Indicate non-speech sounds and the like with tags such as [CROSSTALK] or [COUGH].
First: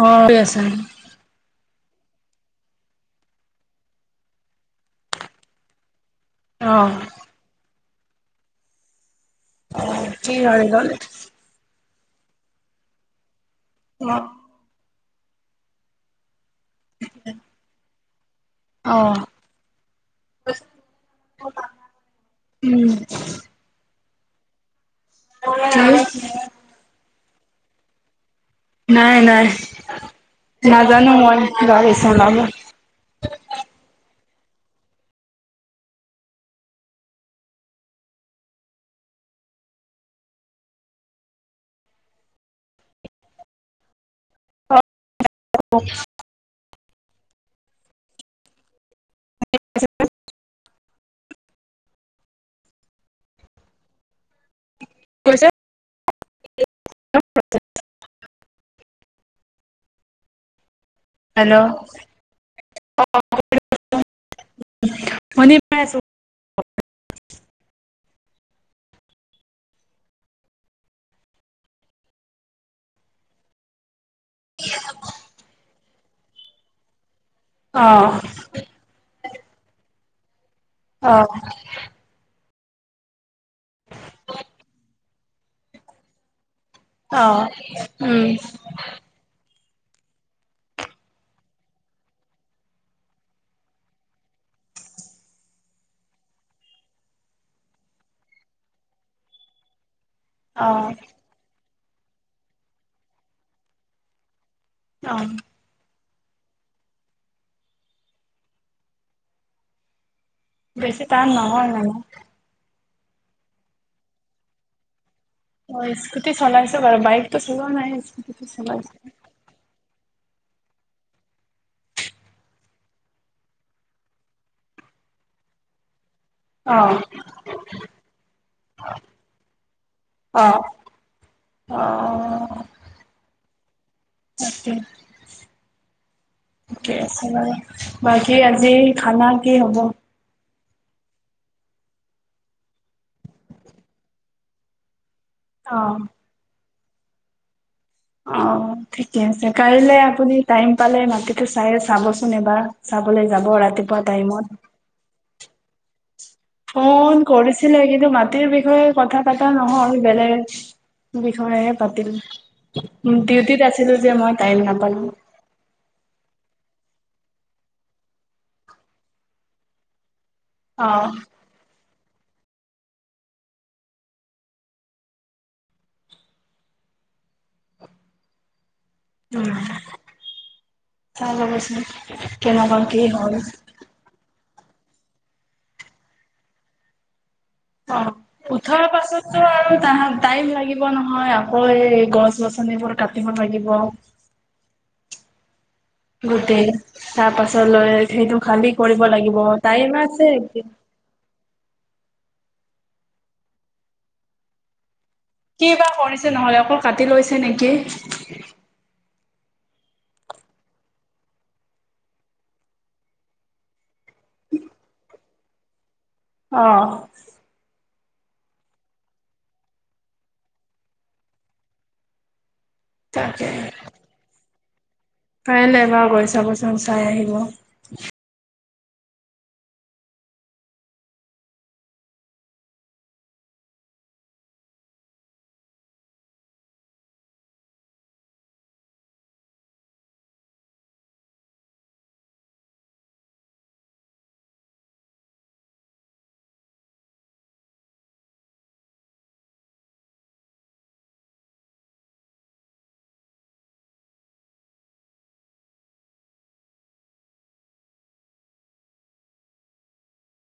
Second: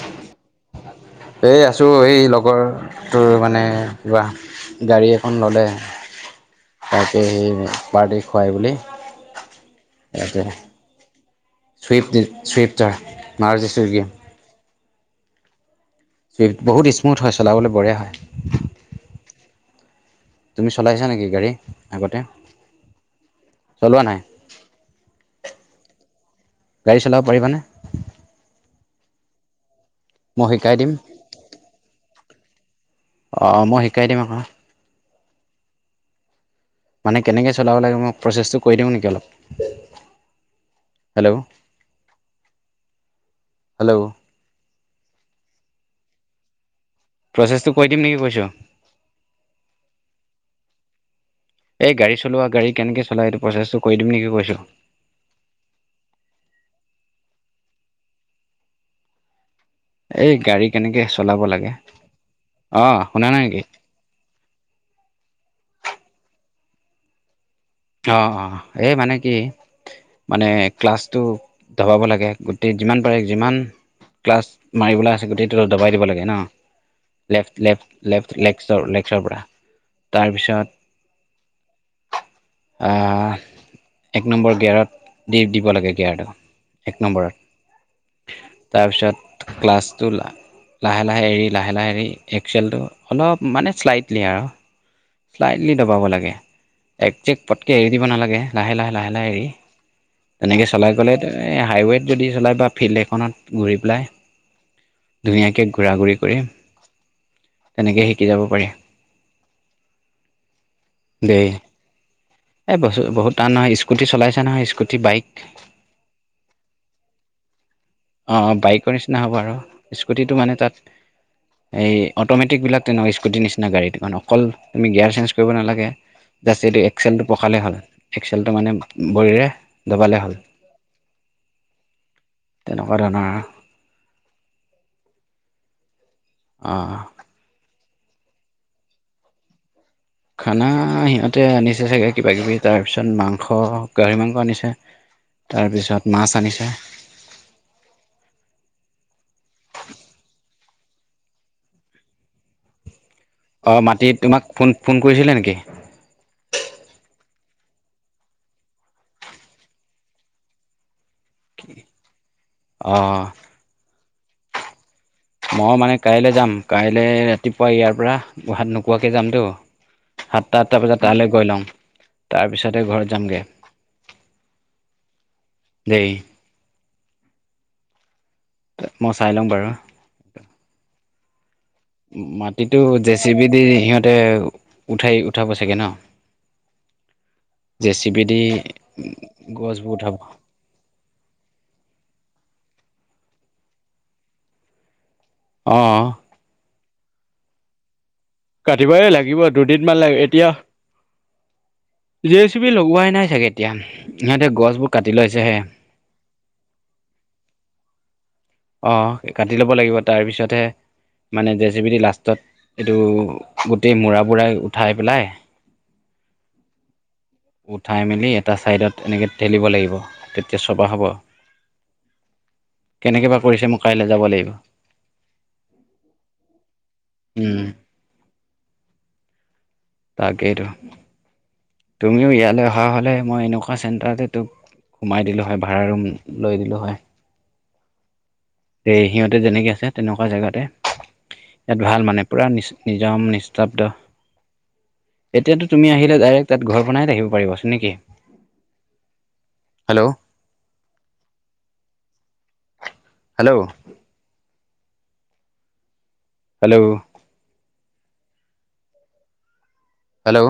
অ স আছ চ এই লগৰটোৰ মানে কিবা গাড়ী এখন ল'লে অ', তাৰি সেই পাৰ্টি খুৱাই বুলি অ কি হয় গলে ফ সুিফটাৰ মহাৰাাজ ডিষ্ট্ৰিক কি [INAUDIBLE] অ', ছুই বহুত স্মুথ হয় চলাবলৈ বঢ়িয়া হয়। অহ। তুমি চলাইছা নেকি গাড়ী আগতে? উম, চলোৱা নাই। উ গাড়ী চলাব পাৰিবানে? নাই নাই, মই শিকাই দিম নাজানো মই গাড়ী চলাব? অ, মই শিকাই দিম আহা। মানে কেনেকে চলাব লাগে মই প্ৰচেছটো কৈ দিম নেকি অলপ? Hello, hello! অ [INAUDIBLE] প্ৰচেছটো কৈ দিম নেকি কৈছো? [UNINTELLIGIBLE] এই গাড়ী চলোৱা গাড়ী কেনেকে চলা এইটো প্ৰচেছটো কৰি দিম নেকি কৈছো? ক [UNINTELLIGIBLE] এই গাড়ী কেনেকে চলাব হেল্ল' লাগে? অ শুনা নাই নেকি? শুনি পায় আছো। অ অ এই মানে কি, মানে ক্লাছটো দবাব লাগে গোটেই যিমান পাৰে যিমান ক্লাছ মাৰিবলৈ আছে গোটেইটো দবাই দিব লাগে ন। লেফট - লেফট অ', - লেফট লেকচৰ -লেকচৰ পৰা, তাৰপিছত অ। আ, এক নম্বৰ গেয়াৰত দি দিব লাগে গেয়াৰটো। এক অ', উম, নম্বৰত, তাৰপিছত ক্লাছটো লা লাহে- লাহে এৰি লাহে- লাহে এৰি এক্সেলটো অলপ মানে শ্লাইটলি আৰু। শ্লাইটলি ডবাব লাগে। একজেক্ট পটকে এৰি দিব নালাগে, লাহে লাহে লাহে লাহে এৰি তেনেকে অ', চলাই গলে এ হাইৱেত যদি চলাই বা ফিল্ড এখনত ঘূৰি পেলাই অ', ধুনীয়াকে ঘুৰা ঘুৰি ফুৰিম, তেনেকেই শিকি যাব পাৰি। বেছি টান দেই নহয় মানে। এই বসু বহুত টান নহয় স্কুটি চলাইছা নহয় স্কুটি বাইক? অ স্কুটি চলাইছে বাৰু বাইকটো চলোৱা নাই অ স্কুটিটো চলাইছো। বাইকৰ নিচিনা হ'ব আৰু স্কুটিটো মানে তাত এই অট'মেটিক বিলাক তেনেকুৱা স্কুটিৰ নিচিনা গাড়ী অকল তুমি গিয়াৰ চেঞ্জ কৰিব নালাগে। জাষ্ট এইটো অ', এক্সেলটো পকালে হ'ল, এক্সেলটো মানে অ', অ। অদানৰ তাকে, অ অকে আছে বাৰু। বাকী আজি খানা কি হব? খানা সিহঁতে আনিছে চাগে কিবা- কিবি তাৰপিছত মাংস গাহৰি মাংস আনিছে। অ', তাৰপিছত মাছ আনিছে। অ ঠিকে আছে, কাইলে আপুনি টাইম পালে মাটিটো চাই চাবচোন এবাৰ। চাবলৈ যাব অঁ ৰাতিপুৱা মাতি তোমাক ফোন ফোন কৰিছিলে নেকি টাইমত। ফোন কৰিছিলে কিন্তু মাটিৰ বিষয়ে কথা পাতা নহয় বেলেগ বিষয়েহে পাতিল, অঁ ডিউটিত আছিলো যে মই টাইম নাপালোঁ। মই মানে কাইলৈ যাম, কাইলে ৰাতিপুৱা ইয়াৰ পৰা ভাত নোখোৱাকে যাম তো সাতটা -আঠটা অ বজাত তালৈ গৈ লম। তাৰপিছতে ঘৰত যামগে, দেই। মই চাই লওঁ উম বাৰু। চাই লব মাটিতো জেচিবি দি সিহঁতে উঠাই উঠাব চাগে ন জে অ চি বি দি উঠাৰ পাছতো আৰু গছবোৰ তাহ উঠাব টাইম লাগিব নহয় আকৌ এই গছ গছ- নিবোৰ কাটিব লাগিব। অঁ গোটেই তাৰ পাছত লৈ সেইটো খালি কৰিব কাটিবই লাগিব দুদিনমান টাইম লাগে আছে। এতিয়া জে চি বি লগোৱাই নাই চাগে এতিয়া সিহঁতে গছবো- কি বা কৰিছে নহলে আকৌ কাটি লৈছে নেকি অ কাটি ল'ব লাগিব তাৰ পিছতহে মানে জে চি পি দি লাষ্টত এইটো গোটেই মূ়ৰা বুঢ়া উঠাই পেলাই অহ উঠাই মেলি এটা ছাইডত এনেকৈ ঠেলিব লাগিব তেতিয়া চপাহ হ'ব। কেনেকৈ বা তাকে কৰিছে মই কাইলে যাব লাগিব। কাইলে বাও গৈ চাবচোন চাই আহিব। উম, তাকেইতো তুমিও ইয়ালৈ অহা হলে মই এনেকোৱা চেণ্টাৰতে তোক সোমাই দিলো হয় ভাড়া ৰুম লৈ দিলো হয়। এই সিহঁতে যেনেকে আছে তেনেকোৱা জেগাতে। ইয়াত ভাল মানে পুৰা নি নিজম নিস্তব্ধ। এতিয়াতো তুমি আহিলে ডাইৰেক্ট তাত ঘৰ বনাই থাকিব পাৰিবাচোন না কি। Hello [UNINTELLIGIBLE] hello hello hello